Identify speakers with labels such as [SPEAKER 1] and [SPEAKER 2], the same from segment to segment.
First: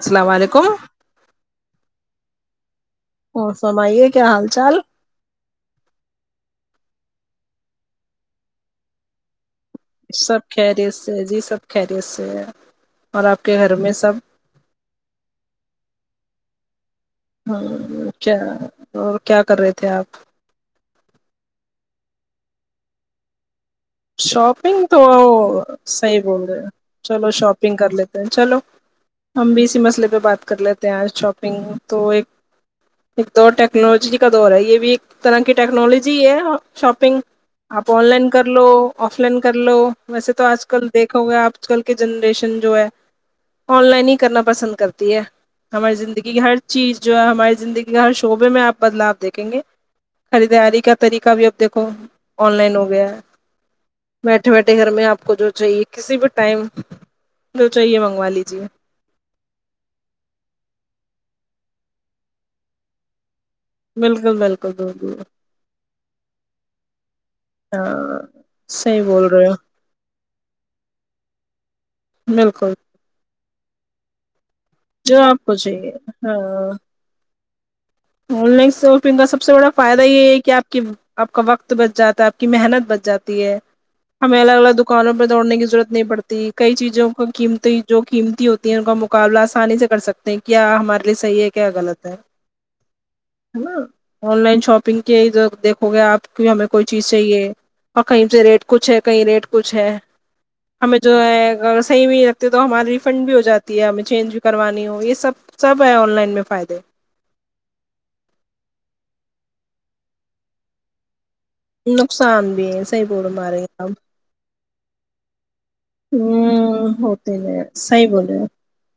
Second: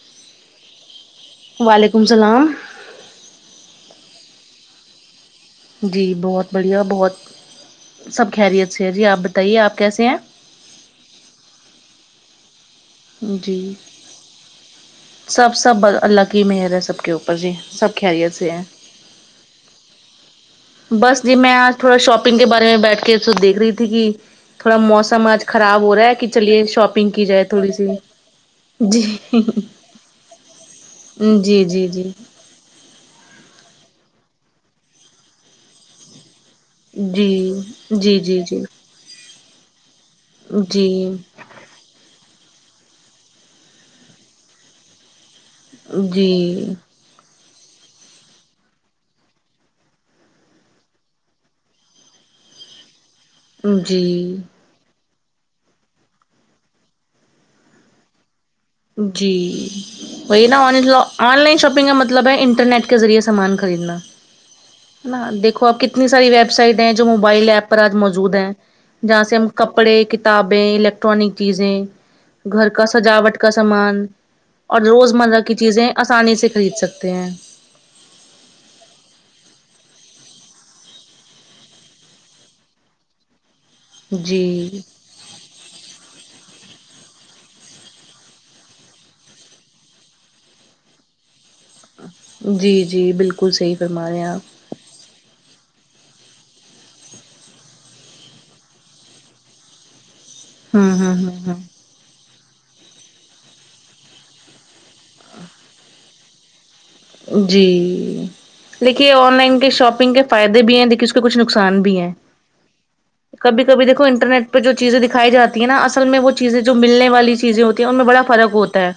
[SPEAKER 1] السلام علیکم
[SPEAKER 2] وعلیکم السلام
[SPEAKER 1] اور فرمایئے کیا حال چال
[SPEAKER 2] جی بہت بڑھیا بہت سب خیریت سے ہے جی آپ بتائیے آپ کیسے ہیں
[SPEAKER 1] سب خیریت سے ہے جی سب خیریت سے ہے اور آپ کے
[SPEAKER 2] جی
[SPEAKER 1] گھر میں سب
[SPEAKER 2] سب سب اللہ کی مہر ہے سب کے اوپر جی سب
[SPEAKER 1] ہاں
[SPEAKER 2] خیریت
[SPEAKER 1] کیا
[SPEAKER 2] سے ہیں
[SPEAKER 1] اور کیا کر رہے تھے آپ
[SPEAKER 2] بس جی میں آج تھوڑا شاپنگ کے بارے میں بیٹھ کے دیکھ رہی تھی کہ تھوڑا
[SPEAKER 1] شاپنگ تو
[SPEAKER 2] موسم آج خراب ہو رہا ہے
[SPEAKER 1] صحیح
[SPEAKER 2] کہ
[SPEAKER 1] بول رہے
[SPEAKER 2] چلیے
[SPEAKER 1] ہیں،
[SPEAKER 2] شاپنگ کی
[SPEAKER 1] چلو
[SPEAKER 2] جائے تو
[SPEAKER 1] شاپنگ کر لیتے ہیں چلو ہم بھی اسی مسئلے پہ بات کر لیتے ہیں آج
[SPEAKER 2] جی جی
[SPEAKER 1] شاپنگ
[SPEAKER 2] جی جی
[SPEAKER 1] تو ایک ایک دور ٹیکنالوجی کا دور ہے یہ بھی ایک طرح کی ٹیکنالوجی ہے شاپنگ
[SPEAKER 2] جی
[SPEAKER 1] آپ آن
[SPEAKER 2] جی
[SPEAKER 1] لائن کر
[SPEAKER 2] جی
[SPEAKER 1] لو آف لائن کر لو ویسے تو آج
[SPEAKER 2] جی
[SPEAKER 1] کل دیکھو گے آپ آج کل کی جنریشن جو ہے آن لائن ہی کرنا پسند کرتی ہے ہماری
[SPEAKER 2] جی
[SPEAKER 1] زندگی کی ہر چیز جو ہے ہماری زندگی کے ہر شعبے میں آپ بدلاؤ دیکھیں گے خریداری کا طریقہ بھی اب دیکھو آن لائن ہو گیا ہے
[SPEAKER 2] جی
[SPEAKER 1] ڈہر میں آپ کو جو چاہیے کسی بھی ٹائم جو چاہیے منگوا لیجیے
[SPEAKER 2] جی وہی نا آ آن لائن شاپنگ کا مطلب ہے انٹرنیٹ کے ذریعے سے سامان خریدنا
[SPEAKER 1] بالکل بالکل
[SPEAKER 2] ن دیکھو آپ کتنی ساری ویب سائٹ ہیں جو موبائل ایپ پر آج
[SPEAKER 1] ہاں
[SPEAKER 2] موجود ہیں
[SPEAKER 1] صحیح
[SPEAKER 2] جہاں
[SPEAKER 1] بول
[SPEAKER 2] سے
[SPEAKER 1] رہے
[SPEAKER 2] ہم
[SPEAKER 1] ہو
[SPEAKER 2] کپڑے کتابیں الیکٹرانک چیزیں گھر
[SPEAKER 1] بالکل
[SPEAKER 2] کا سجاوٹ کا سامان اور
[SPEAKER 1] جو
[SPEAKER 2] روزمرہ
[SPEAKER 1] آپ
[SPEAKER 2] کی
[SPEAKER 1] کو
[SPEAKER 2] چیزیں
[SPEAKER 1] چاہیے
[SPEAKER 2] آسانی
[SPEAKER 1] ہاں
[SPEAKER 2] سے خرید سکتے ہیں
[SPEAKER 1] آن لائن شاپنگ کا سب سے بڑا فائدہ یہ ہے کہ آپ کی آپ کا وقت بچ جاتا ہے آپ کی محنت بچ جاتی ہے ہمیں
[SPEAKER 2] جی
[SPEAKER 1] الگ الگ دکانوں پ دوڑنے کی ضرورت نہیں پڑتی کئی چیزوں کا قیمتی جو قیمتی ہوتی ہے ان کا مقابلہ آسانی سے کر سکتے ہیں کیا ہمارے لیے صحی ہے کیا غلط ہے
[SPEAKER 2] جی جی بالکل
[SPEAKER 1] نا
[SPEAKER 2] صحیح فرما رہے ہیں
[SPEAKER 1] آن
[SPEAKER 2] آپ
[SPEAKER 1] لائن شاپنگ کے ا دیکھو گے آپ کی ہمیں کوئی چیز چاہیے اور کہیں سے ریٹ کچھ ہے کہیں ریٹ کچھ ہے
[SPEAKER 2] ہوں
[SPEAKER 1] ہمیں جو
[SPEAKER 2] ہوں ہوں
[SPEAKER 1] ہے صحیح نہیں رکھتے تو ہماری ریفنڈ بھی ہو جاتی ہے ہمیں چینج بھی کروانی ہو یہ سب سب ہے آن لائن میں فائدے
[SPEAKER 2] جی لیکے آن لائن کے شاپنگ کے فائدے بھی ہیں لیک کچھ نقصان بھی ہے
[SPEAKER 1] نقصان بھی ہے صحیح بول
[SPEAKER 2] کبھی
[SPEAKER 1] مارے
[SPEAKER 2] کبھی
[SPEAKER 1] آپ
[SPEAKER 2] دیکھو انٹرنیٹ پہ جو چیزیں دکھائی جاتی نا اصل میں وہ چیزیں جو
[SPEAKER 1] ہ
[SPEAKER 2] ملنے والی
[SPEAKER 1] ہوتے
[SPEAKER 2] چیزیں ہوتی ہیں ان میں
[SPEAKER 1] صحیح
[SPEAKER 2] بڑا
[SPEAKER 1] بولے
[SPEAKER 2] فرق ہوتا ہے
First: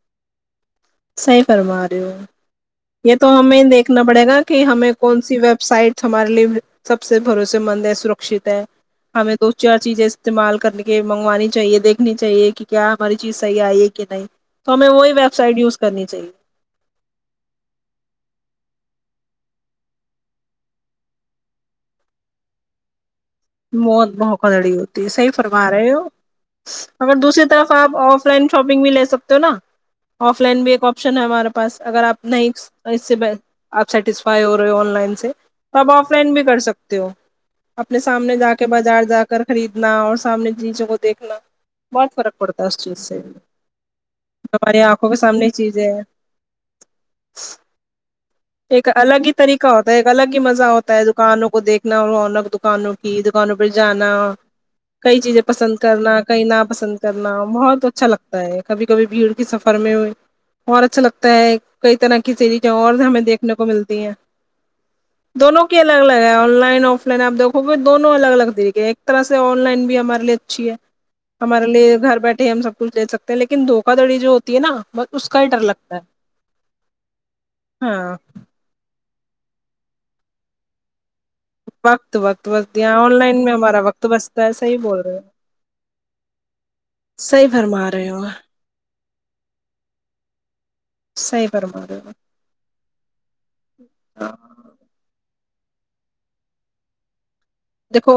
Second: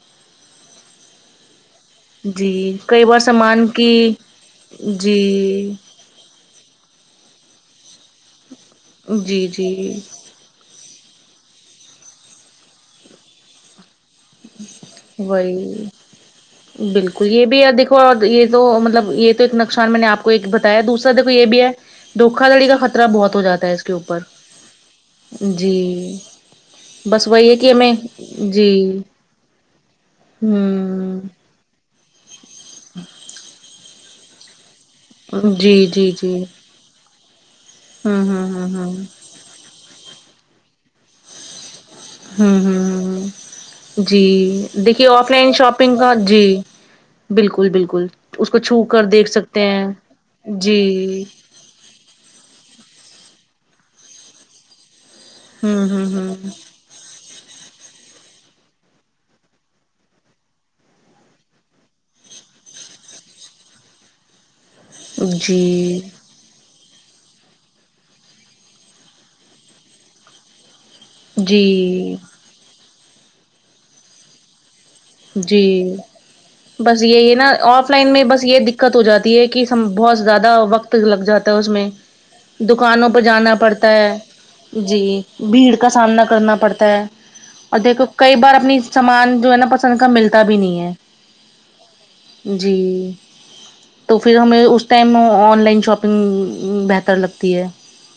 [SPEAKER 1] صحیح فرما رہے ہو
[SPEAKER 2] جی کئی
[SPEAKER 1] یہ
[SPEAKER 2] بار
[SPEAKER 1] تو ہمیں
[SPEAKER 2] سامان کی
[SPEAKER 1] دیکھنا پڑے گا کہ ہمیں کون سی ویب
[SPEAKER 2] جی
[SPEAKER 1] سائٹ ہمارے لیے سب سے بھروسے مند ہے سرکت ہے ہمیں
[SPEAKER 2] جی
[SPEAKER 1] دو چار
[SPEAKER 2] جی
[SPEAKER 1] چیزیں استعمال کرنے کے منگوانی چاہیے دیکھنی چاہیے کہ کیا ہماری چیز صحیح آئے کہ نہیں تو ہمیں وہی ویب سائٹ یوز کرنی چاہیے
[SPEAKER 2] بالکل یہ بھی دیکھو اور یہ تو مطلب یہ تو ایک نقصان میں نے آپ کو ایک ہے دوسرا دیکو یہ بھی ہے دوکا دھڑی کا خطرہ بہت ہو جاتا ہے اس کے
[SPEAKER 1] موت
[SPEAKER 2] اوپر
[SPEAKER 1] بہ خدڑی ہوتی ہے صحیح فرما
[SPEAKER 2] جی
[SPEAKER 1] رہے ہو اگر
[SPEAKER 2] بس
[SPEAKER 1] دوسری
[SPEAKER 2] وہی ہے
[SPEAKER 1] طرف
[SPEAKER 2] کہ ہمیں
[SPEAKER 1] آپ آف لائن
[SPEAKER 2] جی
[SPEAKER 1] شاپنگ بھی لے سکتے تو نا آف لائن بھی ایک آپشن
[SPEAKER 2] ہوں
[SPEAKER 1] ہے ہمارے پاس اگر آپ نہیں اس سے سیٹسفائی ہو رہے ہو آن لائن سے تو
[SPEAKER 2] جی
[SPEAKER 1] آپ
[SPEAKER 2] جی
[SPEAKER 1] آف
[SPEAKER 2] جی
[SPEAKER 1] لائن بھی کر سکتے ہو اپنے
[SPEAKER 2] ہوں
[SPEAKER 1] سامنے
[SPEAKER 2] ہوں
[SPEAKER 1] جا کے
[SPEAKER 2] ہوں ہوں ہوں
[SPEAKER 1] بازار جا کر خریدنا اور سامنے نیچوں کو دیکھنا بہت فرق
[SPEAKER 2] ہوں
[SPEAKER 1] پڑتا ہے اس چیز
[SPEAKER 2] ہوں
[SPEAKER 1] سے
[SPEAKER 2] ہ ہ جی
[SPEAKER 1] ہماری
[SPEAKER 2] دیکھیے
[SPEAKER 1] آنکھوں کے
[SPEAKER 2] آف
[SPEAKER 1] سامنے
[SPEAKER 2] لائن
[SPEAKER 1] چیزیں
[SPEAKER 2] شاپنگ
[SPEAKER 1] ہیں
[SPEAKER 2] کا جی بالکل بالکل اس کو چھو
[SPEAKER 1] ایک
[SPEAKER 2] کر
[SPEAKER 1] الگ
[SPEAKER 2] دیکھ
[SPEAKER 1] ہی
[SPEAKER 2] سکتے
[SPEAKER 1] طریقہ
[SPEAKER 2] ہیں
[SPEAKER 1] ہوتا ہے ایک الگ ہی مزہ ہوتا ہے
[SPEAKER 2] جی
[SPEAKER 1] دکانوں کو دیکھ دنا اور آل دکانوں کی دکانوں جانا کئی چیزیں پسند
[SPEAKER 2] ہوں ہوں
[SPEAKER 1] کرنا کیں نا پسند کرنا بہت اچھا لگتا ہے کبھی کبھی بھیڑ کی سفر میں اورہ اچھا لگتا ہے کئی طرح کی سیریز اور ہمیں دیکھ دنے کو ملتی ہے
[SPEAKER 2] ہوں
[SPEAKER 1] دونوں کی
[SPEAKER 2] جی
[SPEAKER 1] الگ الگ ہے آن لائن آف لائن آپ دونوں الگ الگ طریقے ایک طرح سے آن لائن بھی ہمارے لیے اچھی ہے ہمارے لیے
[SPEAKER 2] جی
[SPEAKER 1] گھر بیٹھے ہم سب کچھ لے سکتے ہیں لیکن دوکا دڑی جو ہوتی ہے نا بس اس کا ہی ڈر
[SPEAKER 2] جی
[SPEAKER 1] لگتا ہے
[SPEAKER 2] بس یہ ہی نا آف
[SPEAKER 1] ہاں
[SPEAKER 2] لائن میں بس یہ دقت ہو جاتی ہے کہ بہت زیادہ وقت لگ جاتا اس میں
[SPEAKER 1] وقت وقت وقت یہاں
[SPEAKER 2] دکانوں
[SPEAKER 1] آن
[SPEAKER 2] پر
[SPEAKER 1] لائن میں
[SPEAKER 2] جانا
[SPEAKER 1] ہمارا
[SPEAKER 2] پڑتا
[SPEAKER 1] وقت
[SPEAKER 2] ہے
[SPEAKER 1] بچتا صحیح بول
[SPEAKER 2] جی
[SPEAKER 1] رہے ہو
[SPEAKER 2] بھیڑ کا سامنا کرنا پڑتا ہے
[SPEAKER 1] صحیح
[SPEAKER 2] اور
[SPEAKER 1] فرما
[SPEAKER 2] دیکھو
[SPEAKER 1] رہے ہو
[SPEAKER 2] کئی بار اپنی سامان جو ہے نا پسند کا ملتا بھی نہیں
[SPEAKER 1] صحیح فرما رہے ہو
[SPEAKER 2] ہے جی تو پھر ہم اس ٹائم آن لائن شاپنگ بہتر لگتی ہے
[SPEAKER 1] دیکو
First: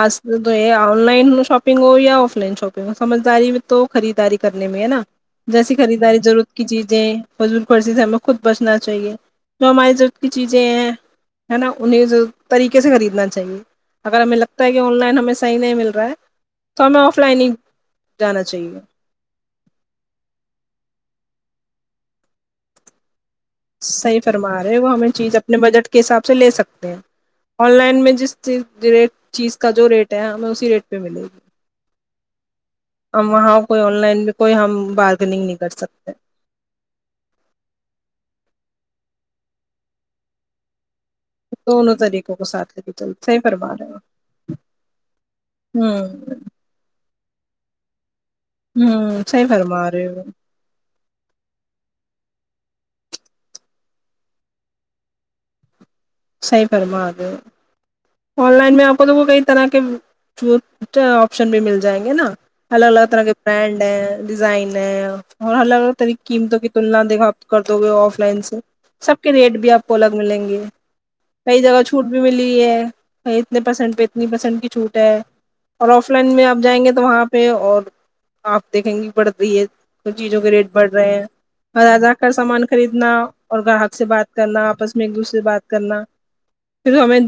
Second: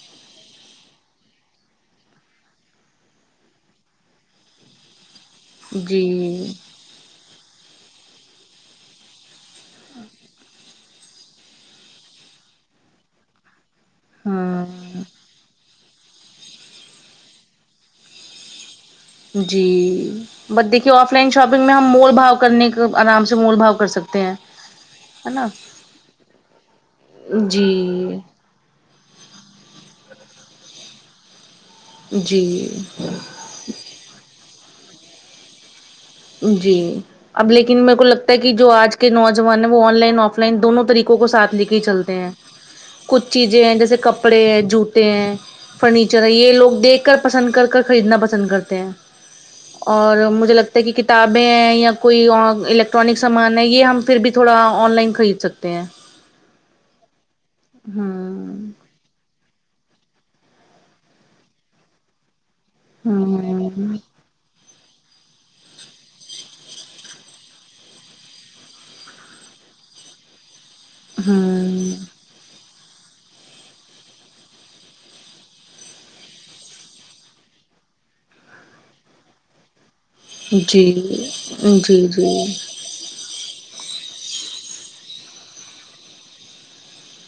[SPEAKER 1] آج یہ آن لائن شاپنگ ہو یا آف لائن شاپنگ ہو سمجھداری میں تو خریداری کرنے میں ہے نا جیسی
[SPEAKER 2] جی
[SPEAKER 1] خریداری ضرورت کی چیزیں فضول فارسی سے ہمیں خود بچنا چاہیے جو ہماری ضرورت کی چیزیں ہیں ہے نا انہیں طریقے سے خریدنا چاہیے اگر ہمیں لگتا
[SPEAKER 2] ہاں
[SPEAKER 1] ہے کہ آن لائن ہمیں صحیح نہیں مل رہا ہے تو ہمیں آف لائن ہی جانا چاہیے
[SPEAKER 2] جی بٹ دیکھیے آف لائن شاپنگ میں ہم مول بھاو کرنے کا آرام سے مول بھاؤ کر
[SPEAKER 1] صحیح
[SPEAKER 2] سکتے ہیں
[SPEAKER 1] فرما رہے وہ ہمیں
[SPEAKER 2] ہے
[SPEAKER 1] چیز
[SPEAKER 2] نا
[SPEAKER 1] اپنے بجٹ کے حساب سے لے سکتے ہیں آن
[SPEAKER 2] جی
[SPEAKER 1] لائن میں جس چیز ریٹ چیز کا جو ریٹ ہے ہمیں اسی ریٹ پہ ملے گی
[SPEAKER 2] جی
[SPEAKER 1] ہم وہاں کوئی آن لائن بھی کوئی ہم بارگنگ نہیں کر سکتے
[SPEAKER 2] جی اب لیکن میر کو لگتا ہے کہ جو آج کے نوجوان ہیں وہ آن لائن آف لائن دونوں طریقے کو ساتھ لے کے ہی
[SPEAKER 1] دونوں
[SPEAKER 2] چلتے ہیں
[SPEAKER 1] طریقوں کو ساتھ لے کے چلتے
[SPEAKER 2] کچھ
[SPEAKER 1] صحیح
[SPEAKER 2] چیزیں
[SPEAKER 1] فرما
[SPEAKER 2] ہیں
[SPEAKER 1] رہے
[SPEAKER 2] جیسے
[SPEAKER 1] ہو
[SPEAKER 2] کپڑے ہیں جوتے ہیں فرنیچر ہے
[SPEAKER 1] ہ
[SPEAKER 2] یہ لوگ دیکھ کر پسند کر کر خریدنا پسند کرتے ہے
[SPEAKER 1] ہ صحیح فرما رہے
[SPEAKER 2] اور
[SPEAKER 1] ہو
[SPEAKER 2] مجھے کی کتابیں ہیں یا کوئی الیکٹرانک سامان ہے یہ ہم پھر بھی تھوڑا آن لائن خرید سکتے ہیں
[SPEAKER 1] سئی فرما رہے ہو آن
[SPEAKER 2] ہوں
[SPEAKER 1] لائن میں آپ کو تو کئی طرح کے جو آپشن بھی مل جائیں گے نا الگ الگ طرح کے
[SPEAKER 2] ہوں
[SPEAKER 1] بینڈ ہے ڈیزائن ہے اور الگ الگ طریق کی قیمتوں کی تلنا دیکھا کرتے ہو گئے آف لائن سے سب کے ریٹ بھی آپ کو الگ ملیں گے کئی
[SPEAKER 2] ہوں
[SPEAKER 1] جگہ چھوٹ بھی ملی ہے اتنے پرسینٹ پہ اتنی پرسینٹ کی چھوٹ ہے اور آف لائن میں آپ جائیں گے تو وہاں پہ اور آپ دیکھیں گے بڑ رہی ہے ک چیزوں کے
[SPEAKER 2] جی
[SPEAKER 1] ریٹ بڑھ رہے ہیں
[SPEAKER 2] جی
[SPEAKER 1] اوردا کا
[SPEAKER 2] جی
[SPEAKER 1] سامان خریدنا اور گراہک سے بات کرنا آپس میں ایک دوسرے سے بات کرنا پھر ہمیں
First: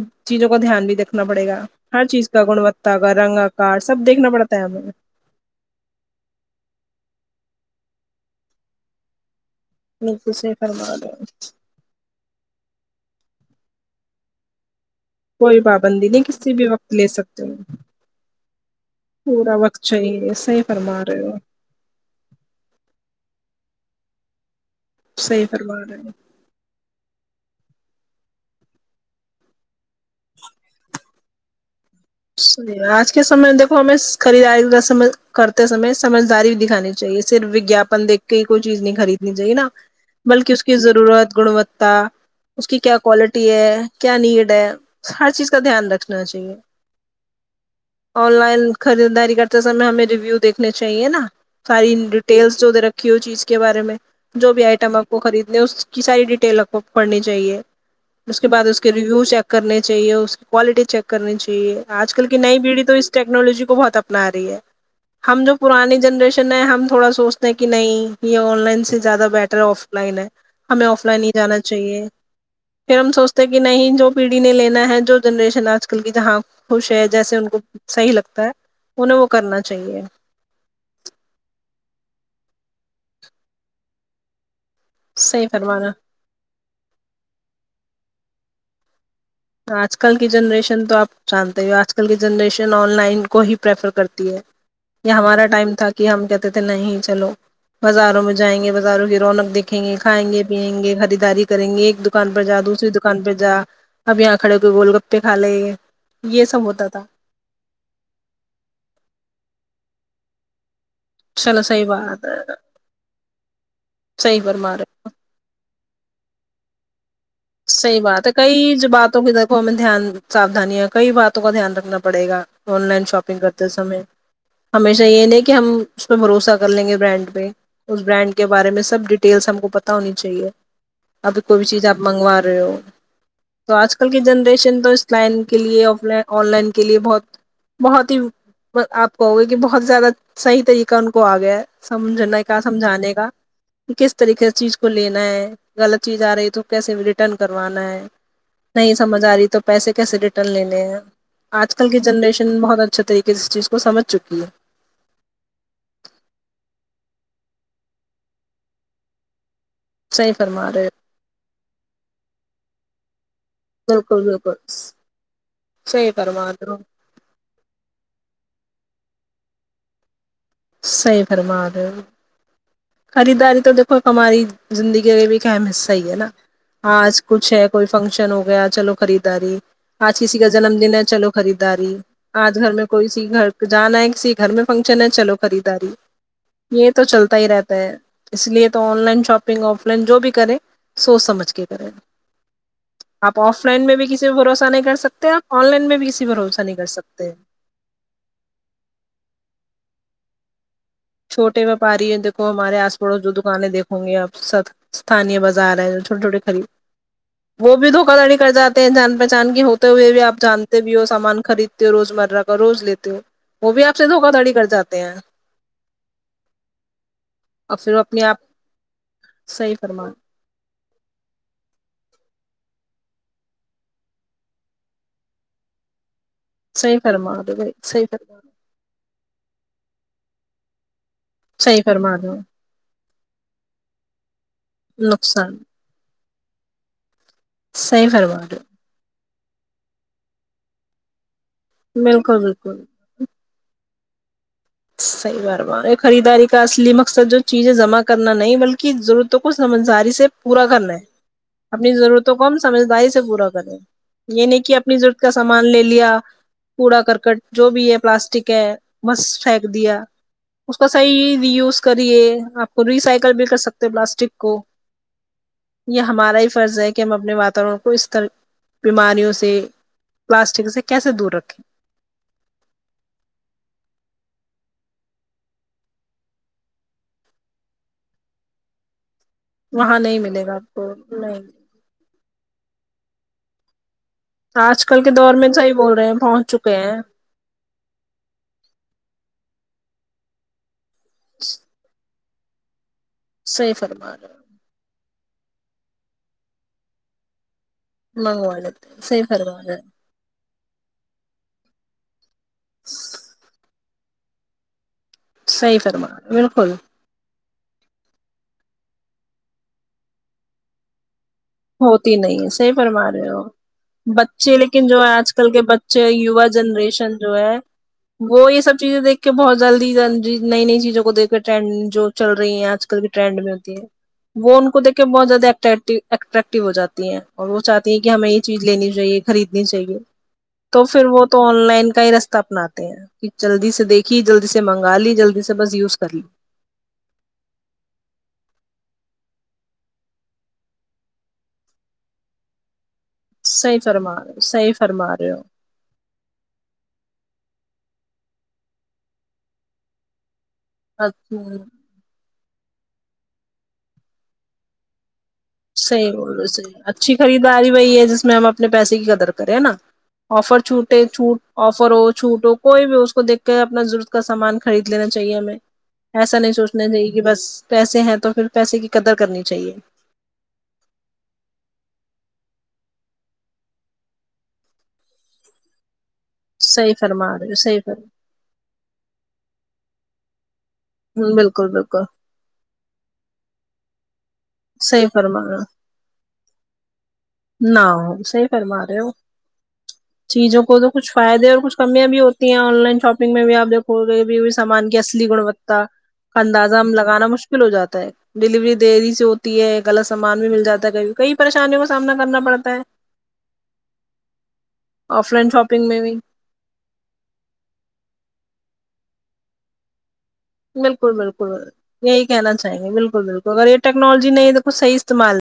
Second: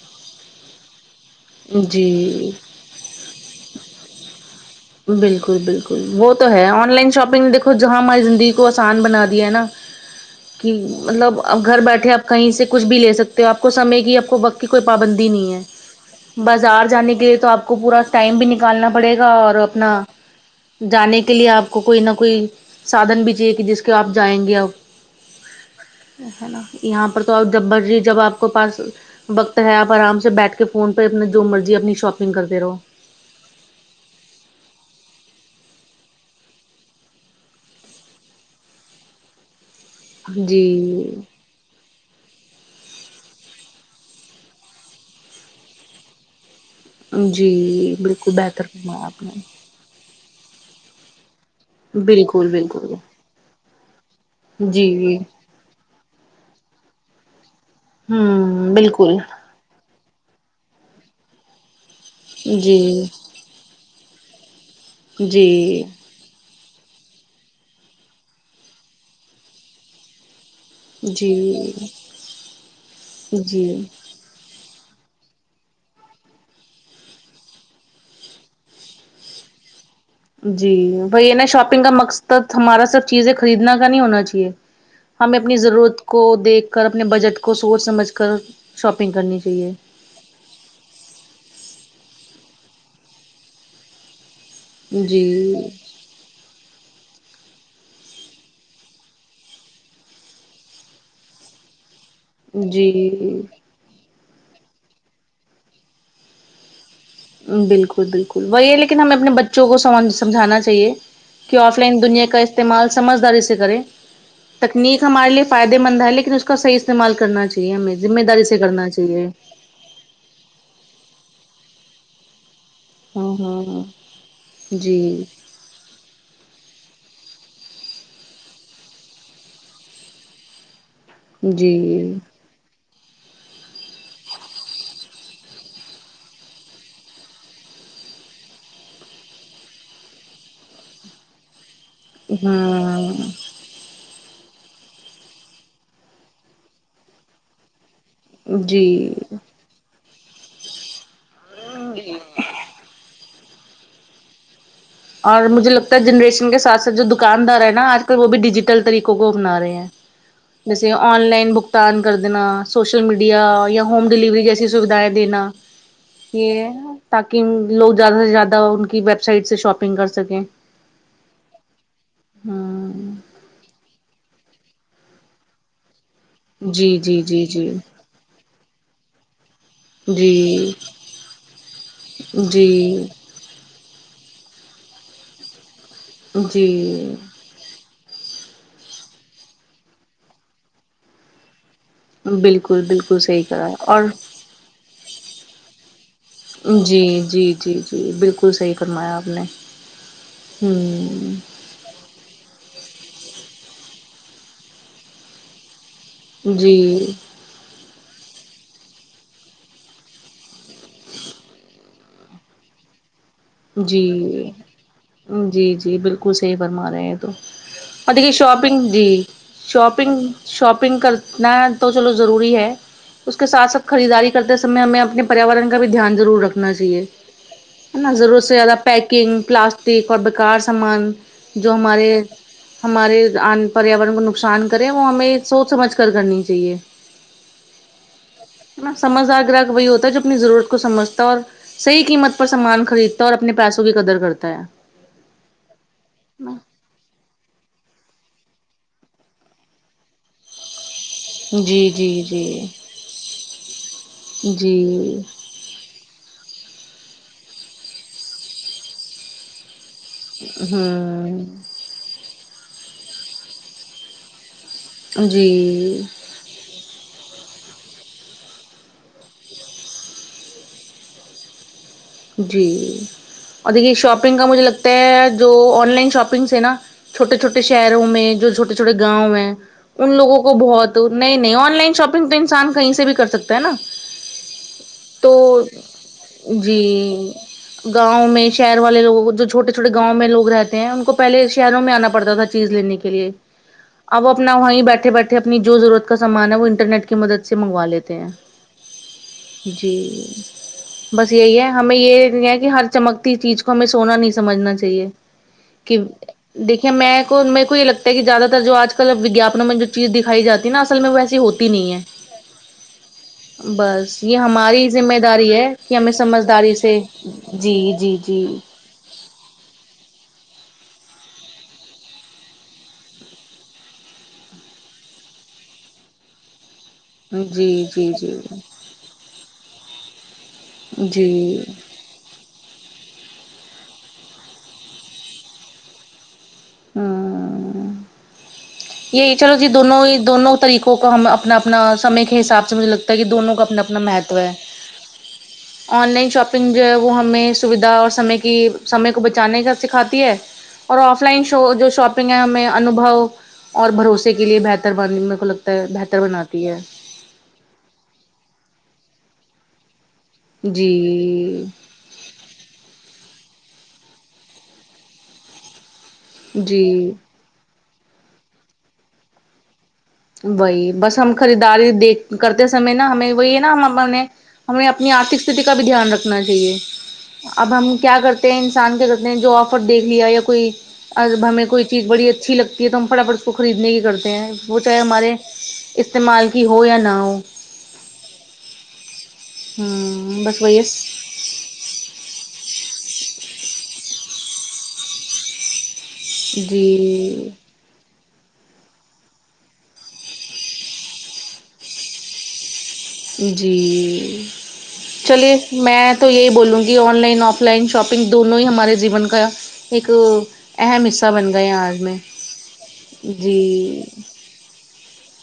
[SPEAKER 1] کو دھیان بھی دیکھنا پڑے گا ہر چیز کا
[SPEAKER 2] جی
[SPEAKER 1] گنوتا کا رنگ آکار سب دیکھنا پڑتا ہے ہمیں
[SPEAKER 2] بالکل بالکل وہ تو ہے آن لائن شاپنگ دیکھو جہاں ہماری زندگی کو آسان بنا دیا ہے نا
[SPEAKER 1] بالکل صحیح
[SPEAKER 2] کہ
[SPEAKER 1] فرما رہے ہو
[SPEAKER 2] مطلب اب گھر بیٹھے آپ کہیں سے کچھ بھی لے سکتے ہو آپ کو سمے کی آپ کو وقت کی کوئی پابندی نہیں
[SPEAKER 1] کوئی پابندی نہیں
[SPEAKER 2] ہے
[SPEAKER 1] کسی بھی
[SPEAKER 2] بازار
[SPEAKER 1] وقت لے
[SPEAKER 2] جانے کے لیے
[SPEAKER 1] سکتے
[SPEAKER 2] تو
[SPEAKER 1] ہو
[SPEAKER 2] آپ کو پورا ٹائم بھی نکالنا پڑے گا اور آپ
[SPEAKER 1] چلیے ساہی فرمارہے ہو
[SPEAKER 2] آپ کو کوئی نہ کوئی سادھن بھی چاہیے کہ جس کے آپ جائیں گے اپ
[SPEAKER 1] صحیح فرما رہے ہو
[SPEAKER 2] ہے نا یہاں پر تو آپ جب مرضی جب آپ کو پاس وقت ہے آپ آرام سے بیٹھ کے فون پے جو مرضی اپنی شاپ
[SPEAKER 1] صحیح ہے آج کے سمے میں دیکھو ہمیں خریداری ویسے مے کرتے سمے سمجھداری بھی دکھانی چاہیے صرف وجیااپن دیکھ کے ہی کوئی چیز نہیں خریدنی چاہیے نا بلکہ اس کی
[SPEAKER 2] جی
[SPEAKER 1] ضرورت گنوتا اس کی کیا کوالٹی ہے کیا نیڈ ہے ہر چیز کا دھیان رکھنا چاہیے
[SPEAKER 2] جی بالکل
[SPEAKER 1] آن لائن
[SPEAKER 2] بہتر فرمایا آپ
[SPEAKER 1] خریداری
[SPEAKER 2] نے
[SPEAKER 1] کرتے سمے ہمیں ریویو دیکھنے چاہیے نا ساری
[SPEAKER 2] بالکل
[SPEAKER 1] ڈیٹیلس جو دے
[SPEAKER 2] بالکل
[SPEAKER 1] رکھی ہو چیز کے بارے میں جو بھی آئٹم آپ
[SPEAKER 2] جی
[SPEAKER 1] کو خریدنے ہے اس کی ساری ڈیٹیل آپ کو پڑھنی چاہیے اس کے بد
[SPEAKER 2] ہوں
[SPEAKER 1] اس کے
[SPEAKER 2] بالکل
[SPEAKER 1] ریویو چیک کرنی چاہیے اور اس کی کوالٹی چیک کرنی چاہیے آج کل کی نئی
[SPEAKER 2] جی
[SPEAKER 1] بیڑی تو اس ٹنالوجی کو بہت اپنا رہی ہے ہم جو
[SPEAKER 2] جی
[SPEAKER 1] پرانی جنریشن ہم تھوڑا سوچتے ہیں کہ نہیں یہ آن لائن سے زیادہ بیٹر ہے آف لائن ہے ہمیں آف لائن ہی جانا
[SPEAKER 2] جی
[SPEAKER 1] چاہیے پھر ہم سوچتے کہ
[SPEAKER 2] جی
[SPEAKER 1] نہیں جو پیڑھی نے لینا ہے جو جنریشن آج کل کی جہاں خوش ہے جیسے ان کو صحیح لگتا ہے انہیں وہ کرنا چاہیے
[SPEAKER 2] جی بھی نا شاپنگ کا مقصد ہمارا سب چیزیں خریدنا کا نہیں ہونا چاہیے ہمیں
[SPEAKER 1] صحیح
[SPEAKER 2] اپنی
[SPEAKER 1] فرمانا
[SPEAKER 2] ضرورت کو دیکھ کر اپنے بجٹ کو سوچ سمجھ کر شاپنگ کرنی چاہیے
[SPEAKER 1] آج کل کی جنریشن تو آپ جانتے ہی ہو آج کل کی جنریشن آن لائن کو ہی پریفر کرتی ہے یہ ہمارا
[SPEAKER 2] جی
[SPEAKER 1] ٹائم تھا کہ ہم کہتے تھے نہیں چلو بازاروں میں جائیں گے بازاروں کی رونق دیکھیں گے کھائیں گے پیئیں گے خریداری کریں گے ایک دکان پہ جا دوسری دکان پہ
[SPEAKER 2] جی
[SPEAKER 1] جا اب یہاں کھڑے کو گول گپے کھا لے یہ سب ہوتا تھا
[SPEAKER 2] بالکل بالکل وہی ہے لیکن ہمیں اپنے بچوں کوم سمجھانا چاہیے کہ
[SPEAKER 1] چلو
[SPEAKER 2] آف
[SPEAKER 1] صحیح
[SPEAKER 2] لائن
[SPEAKER 1] بات
[SPEAKER 2] دنیا
[SPEAKER 1] ہے
[SPEAKER 2] کا استعمال سمجھداری سے کریں
[SPEAKER 1] صحیح فرما رہے
[SPEAKER 2] تکنیک ہمارے لیے فائدے مند ہے لیکن اس کاح استعمال کرنا چاہیے ہمیں
[SPEAKER 1] صحی
[SPEAKER 2] ذمہ
[SPEAKER 1] بات ہے
[SPEAKER 2] داری سے
[SPEAKER 1] کئی جو
[SPEAKER 2] کرنا
[SPEAKER 1] باتوں
[SPEAKER 2] چاہیے
[SPEAKER 1] کی ادھر ہم دھیان ساھان کئی باتوں کا دھیان رکھنا پڑے گا آن لائن
[SPEAKER 2] ہاں
[SPEAKER 1] شاپنگ کرتے س
[SPEAKER 2] ہاں
[SPEAKER 1] میں
[SPEAKER 2] جی
[SPEAKER 1] ہمیشہ یہ نہیں کہ کہ ہم اس پہ بھروسہ کر لیں گے برانڈ پہ اس برانڈ کے بارے میں سب ڈیٹیلس ہم کو پت ہونی چاہیے ابھی کوئی بھی
[SPEAKER 2] جی
[SPEAKER 1] چیز آپ منگا رہے تے ہو تو آج کل کی جنریشن تو اس لائن کے لیے اف لائن آن لائن کے لیے بہت بہت ہی آپ کہ گے کہ بہت زیادہ صحیح طریقہ ان کو آگیا ہے سمجھنا کا
[SPEAKER 2] ہاں
[SPEAKER 1] سمجھانے کا کس طریقے سے چیز کو لینا ہے غلط چیز آ رہی ہے تو کیسے ریٹرن کروانا ہے
[SPEAKER 2] جی
[SPEAKER 1] نہیں سمجھ آ رہی تو پیسے کیسے ریٹرن لینے ہیں آج کل کی جنریشن بہت اچا اچھے طریق سے اس چیز کو سمجھ چکی ہے
[SPEAKER 2] اور مجھے لگتا ہے جنریشن کے ساتھ سھ جو دکاندار ہے نا آج کل وہ بھی ڈیجیٹل طریقوں کو اپنا رہے ہیں
[SPEAKER 1] صحیح فرما رہے
[SPEAKER 2] جیسے آن لائن بھگتان کر دینا سوشل میڈیا یا ہوم
[SPEAKER 1] بالکل
[SPEAKER 2] ڈلیوری
[SPEAKER 1] بالکل
[SPEAKER 2] جیسی سویدھائیں دینا یہ
[SPEAKER 1] [unintelligible]
[SPEAKER 2] تاکہ لوگ زیادہ سے زیادہ ان کی ویب سائٹ سے شاپنگ کر سکیں
[SPEAKER 1] صحیح فرما رہے ہو
[SPEAKER 2] ہ
[SPEAKER 1] خریداری تو دیکھو ہماری زندگی کا بھی ایک اہم حصہ ہی ہے نا
[SPEAKER 2] جی
[SPEAKER 1] آج
[SPEAKER 2] جی جی
[SPEAKER 1] کچھ ہے
[SPEAKER 2] جی
[SPEAKER 1] کوئی فنکشن ہو گیا چلو خریداری آج کسی کا
[SPEAKER 2] جی
[SPEAKER 1] جنم دن ہے چلو خریداری آج گھر میں
[SPEAKER 2] جی
[SPEAKER 1] کوئی سی گھر جانا ہے کسی گھر میں فنکشن ہے چلو خریداری یہ تو
[SPEAKER 2] جی
[SPEAKER 1] چلتا ہی رہتا اس لیے تو online shopping offline جو بھی کریں سوچ سمجھ کے کریں
[SPEAKER 2] بالکل بالکل
[SPEAKER 1] آپ
[SPEAKER 2] صحیح
[SPEAKER 1] آف
[SPEAKER 2] کرا ہے
[SPEAKER 1] لائن میں
[SPEAKER 2] اور
[SPEAKER 1] بھی کسی پے بھروسہ نہیں کر سکتے آپ آن لائن میں بھی کسی بھروسہ نہیں کر
[SPEAKER 2] جی
[SPEAKER 1] سکتے
[SPEAKER 2] جی جی جی بالکل صحیح فرمایا آپ نے ہمم
[SPEAKER 1] چھوٹے ویاپاری ہے دیکو ہمارے آس پڑوس جو دکانیں دیکھو گے آپ سب استانییہ بازار ہے چھوٹے چھوٹے خری
[SPEAKER 2] جی
[SPEAKER 1] وہ بھی دھوکا دڑی کر جاتے ہیں جان پہچان کی ہوتے ہوئے بھی آپ جان بھی ہو سامان خریدتے ہو روزمرہ کا روز لیتے ہو وہ بھی آپ
[SPEAKER 2] جی
[SPEAKER 1] سے دھوکا دھڑی کر جاتے ہیں
[SPEAKER 2] جی جی بالکل صحیح فرما رہے ہیں تو
[SPEAKER 1] پھر وہ
[SPEAKER 2] اور د
[SPEAKER 1] اپنے
[SPEAKER 2] کی
[SPEAKER 1] آپ
[SPEAKER 2] شاپنگ جی
[SPEAKER 1] صحیح فرما
[SPEAKER 2] شاپنگ شاپنگ کرنا تو چلو ضروری ہے اس کے سھ سھ خریداری کرتےمے ہمیں اپنے پیاوررن کا بھی دھیان ضرور رکھ ہونا
[SPEAKER 1] صحیح
[SPEAKER 2] چاہیے
[SPEAKER 1] فرما دو بھائی صحیح
[SPEAKER 2] ن
[SPEAKER 1] فرما
[SPEAKER 2] ضرورت سب سے زیادہ پیکنگ پلاسٹک اور بکار سامان جو
[SPEAKER 1] صحیح
[SPEAKER 2] ہمارے
[SPEAKER 1] فرما دو
[SPEAKER 2] ہمارے آ پریاورن کو نقصان کریں وہ ہمیں
[SPEAKER 1] نقصان
[SPEAKER 2] سوچ سمجھ کر کرنی چاہیے
[SPEAKER 1] صحیح فرما رہے ہو
[SPEAKER 2] ا سمجھدار گراہک وہی ہوتا ہے جو اپنی ضرورت کو سمجھتا ہے اور صحیح قیمت
[SPEAKER 1] بالکل
[SPEAKER 2] پر
[SPEAKER 1] بالکل
[SPEAKER 2] سامان خریدتا اور اپنے پیسوں کی قدر کرتا ہے
[SPEAKER 1] صحیح بار بار خریداری کا اصلی مقصد جو چیزیں جمع کرنا نہیں بلکہ ضرورتوں کو سمجھاری سے پورا کرنا ہے
[SPEAKER 2] جی
[SPEAKER 1] اپنی
[SPEAKER 2] جی
[SPEAKER 1] ضرورتوں کو ہم
[SPEAKER 2] جی
[SPEAKER 1] سمجھداری سے پورا کریں یہ نہیں کہ اپنی ضرورت
[SPEAKER 2] جی
[SPEAKER 1] کا سم سامان لے لیا کوڑا کرکٹ جو بھی ہے پلاسٹک ہے بس پھینک دیا اس کا صحیح
[SPEAKER 2] ہوں
[SPEAKER 1] ری یوز کری یہ
[SPEAKER 2] جی
[SPEAKER 1] ہمارا ہی فرض ہے کہ ہم اپنے واتورن کو اس طرح بیماریوں سے پلاسٹک سے کیسے دور رکھیں
[SPEAKER 2] جی اور دیکھیے شاپنگ کا مجھے لگتا ہے جو آن لائن شاپنگ سے نا چھوٹے چھوٹے شہروں میں جو چھوٹے چھوٹے گاؤں ہیں
[SPEAKER 1] وہاں
[SPEAKER 2] ان
[SPEAKER 1] نہیں
[SPEAKER 2] لوگوں
[SPEAKER 1] ملے
[SPEAKER 2] کو
[SPEAKER 1] گا آپ
[SPEAKER 2] بہت نہیں نہیں آن لائن شاپنگ تو انسان کہیں سے بھی کر سکتا ہے نا
[SPEAKER 1] آج کل کے
[SPEAKER 2] تو
[SPEAKER 1] دور میں صحیح بول رہے ہیں پہنچ چکے ہیں
[SPEAKER 2] جی گاؤں میں شہر والے لوگوں جو چھوٹے چھوٹے گاؤں میں لوگ رہتے ہیں ان کو پہلے شہروں میں آنا پڑتا تھا چیز لینے کے لیے
[SPEAKER 1] صحیح فرما
[SPEAKER 2] اب وہ
[SPEAKER 1] رہے ہیں
[SPEAKER 2] اپنا وہیں بیٹھے بیٹھے اپنی جو ضرورت کا سامان ہے وہ انٹرنیٹ کی مدد سے منگا لیتے
[SPEAKER 1] منگوا لیتے ہیں صحیح فرما رہے ہیں
[SPEAKER 2] جی بس یہی ہے ہمیں یہ نہیں ہے کہ ہر چمکتی چیز کو ہمیں سونا نہیں سمجھنا چاہیے
[SPEAKER 1] صحیح
[SPEAKER 2] کہ
[SPEAKER 1] فرما رہے ہیں، بالکل
[SPEAKER 2] دیکھے میں میرے کو یہ لگتا ہے کہ زیادہ تر جو آج کل ویگیگپانوں میں جو چیز دکھائی جاتی نا اصل میں ویسی ہوتی نہیں ہے
[SPEAKER 1] ہوتی نہیں صحیح فرما رہے ہو
[SPEAKER 2] بس یہ
[SPEAKER 1] بچے لیکن
[SPEAKER 2] ہماری
[SPEAKER 1] جو ہے
[SPEAKER 2] ذمہ
[SPEAKER 1] آج کل
[SPEAKER 2] داری
[SPEAKER 1] کے
[SPEAKER 2] ہے کہ
[SPEAKER 1] بچ
[SPEAKER 2] ہمیں
[SPEAKER 1] یوا
[SPEAKER 2] سمجھداری سے
[SPEAKER 1] جنریشن جو ہے
[SPEAKER 2] جی جی جی
[SPEAKER 1] وہ یہ سب سب چیزیں دھ کے بہت جلدی نئی نئی چیزوں کو دیکھ کے ٹرینڈ جو چل رہی ہیں آج کل کی ٹرینڈ میں ہوتی ہے وہ ان کو دیکھ کے بہت زیادہ اٹریکٹو اٹریکٹو ہو جاتی ہے اور وہ
[SPEAKER 2] جی
[SPEAKER 1] چاہتی ہیں کہ
[SPEAKER 2] جی
[SPEAKER 1] ہمیں
[SPEAKER 2] جی
[SPEAKER 1] یہ چیز لینی چاہیے خریدنی چاہیے تو پھر وہ تو آن
[SPEAKER 2] جی
[SPEAKER 1] لائن کا ہی رستہ اپناتے ہیں کہ جلدی سے دیکھیے جلدی سے منگا لی جلدی سے بس یوز کر لی
[SPEAKER 2] ہوں یہی چلو جی دونوں ہی دونوں طریقوں کا ہم اپنا اپنا سمے کے حساب سے مجھے لگ تاکہ دونوں کا
[SPEAKER 1] صحیح
[SPEAKER 2] اپنا اپنا
[SPEAKER 1] فرما رہے
[SPEAKER 2] مہتو
[SPEAKER 1] ہو
[SPEAKER 2] ہے
[SPEAKER 1] صحیح فرما رہے ہو
[SPEAKER 2] آن لائن شاپنگ جو ہے وہ ہمیں سویدھا اور سمے کی سمے کو بچانے کا سکھاتی ہے ہ اور آف لائن شو جو شاپنگ ہے ہمیں انوبو اور بھروسے کے لیے بہتر بننے کو لگ
[SPEAKER 1] صحیح
[SPEAKER 2] بہتر
[SPEAKER 1] بول رہے
[SPEAKER 2] بناتی
[SPEAKER 1] صحیح
[SPEAKER 2] ہے
[SPEAKER 1] اچھی خریداری وہی ہے جس میں ہم اپنے پیسے کی قدر کریں نا آفر چھوٹ ہے چوٹ
[SPEAKER 2] جی
[SPEAKER 1] آفر ہو چھوٹ ہو کوئی بھی اس کو دیکھ کے اپنا ضرورت کا سامان خرید لینا چاہیے ہمیں ایسا نہیں سوچنا چاہیے
[SPEAKER 2] جی
[SPEAKER 1] کہ بس پیسے ہیں تو پھر پیسے کی قدر کرنی چاہیے
[SPEAKER 2] وہی بس ہم خریداری دیکھ کرتے سمے نا ہمیں وہی ہے نا ہم اپنے ہمیں اپنی آرتھک ستتی کا بھی دھیان رکھنا چاہیے
[SPEAKER 1] صحیح فرما رہے ہو
[SPEAKER 2] اب
[SPEAKER 1] صحیح
[SPEAKER 2] ہم کیا
[SPEAKER 1] فرما
[SPEAKER 2] کرتے انسان کیا کہتے ہیں جو آفر دیکھ لیا یا کوئی اب ہمیں
[SPEAKER 1] بالکل
[SPEAKER 2] کوئی
[SPEAKER 1] بالکل
[SPEAKER 2] چیز بڑی اچھی لگ تو ہم پھٹافٹ اس کو خریدنے کی کرتے ہیں وہ چاہے
[SPEAKER 1] صحیح
[SPEAKER 2] ہمارے
[SPEAKER 1] فرما رہے
[SPEAKER 2] استعمال کی ہو یا نہ ہو
[SPEAKER 1] نہ ہو صحیح فرما رہے ہو
[SPEAKER 2] ہوں
[SPEAKER 1] چیزوں
[SPEAKER 2] بس وہی
[SPEAKER 1] کو
[SPEAKER 2] ہے
[SPEAKER 1] تو کچھ فائدے اور کچھ کمیاں بھی ہوتی ہیں آن لائن شاپنگ میں بھی آپ دیکھو گئی بھی ہوئی سامان کی اصلی گنوتا اندازہ ہم لگانا
[SPEAKER 2] جی
[SPEAKER 1] مشکل ہو جاتا ہے ڈیلیوری دیری سے ہو ہے غلط سامان بھی مل جاتا ہے کئی پریشانیوں کا سامنا کرنا پڑتا ہے
[SPEAKER 2] جی
[SPEAKER 1] آف لائن
[SPEAKER 2] چلیے
[SPEAKER 1] شاپنگ بھی
[SPEAKER 2] میں تو یہی بولوں گی online offline shopping دونوں ہی ہمارے جیون کا ایک
[SPEAKER 1] بالکل
[SPEAKER 2] حصہ
[SPEAKER 1] بالکل
[SPEAKER 2] بن گئے ہیں آج میں
[SPEAKER 1] یہی کہنا چاہیں گ بالکل بالکل اگر یہ
[SPEAKER 2] جی
[SPEAKER 1] ٹیکنالوجی نہیں ہے د کو صح استعمال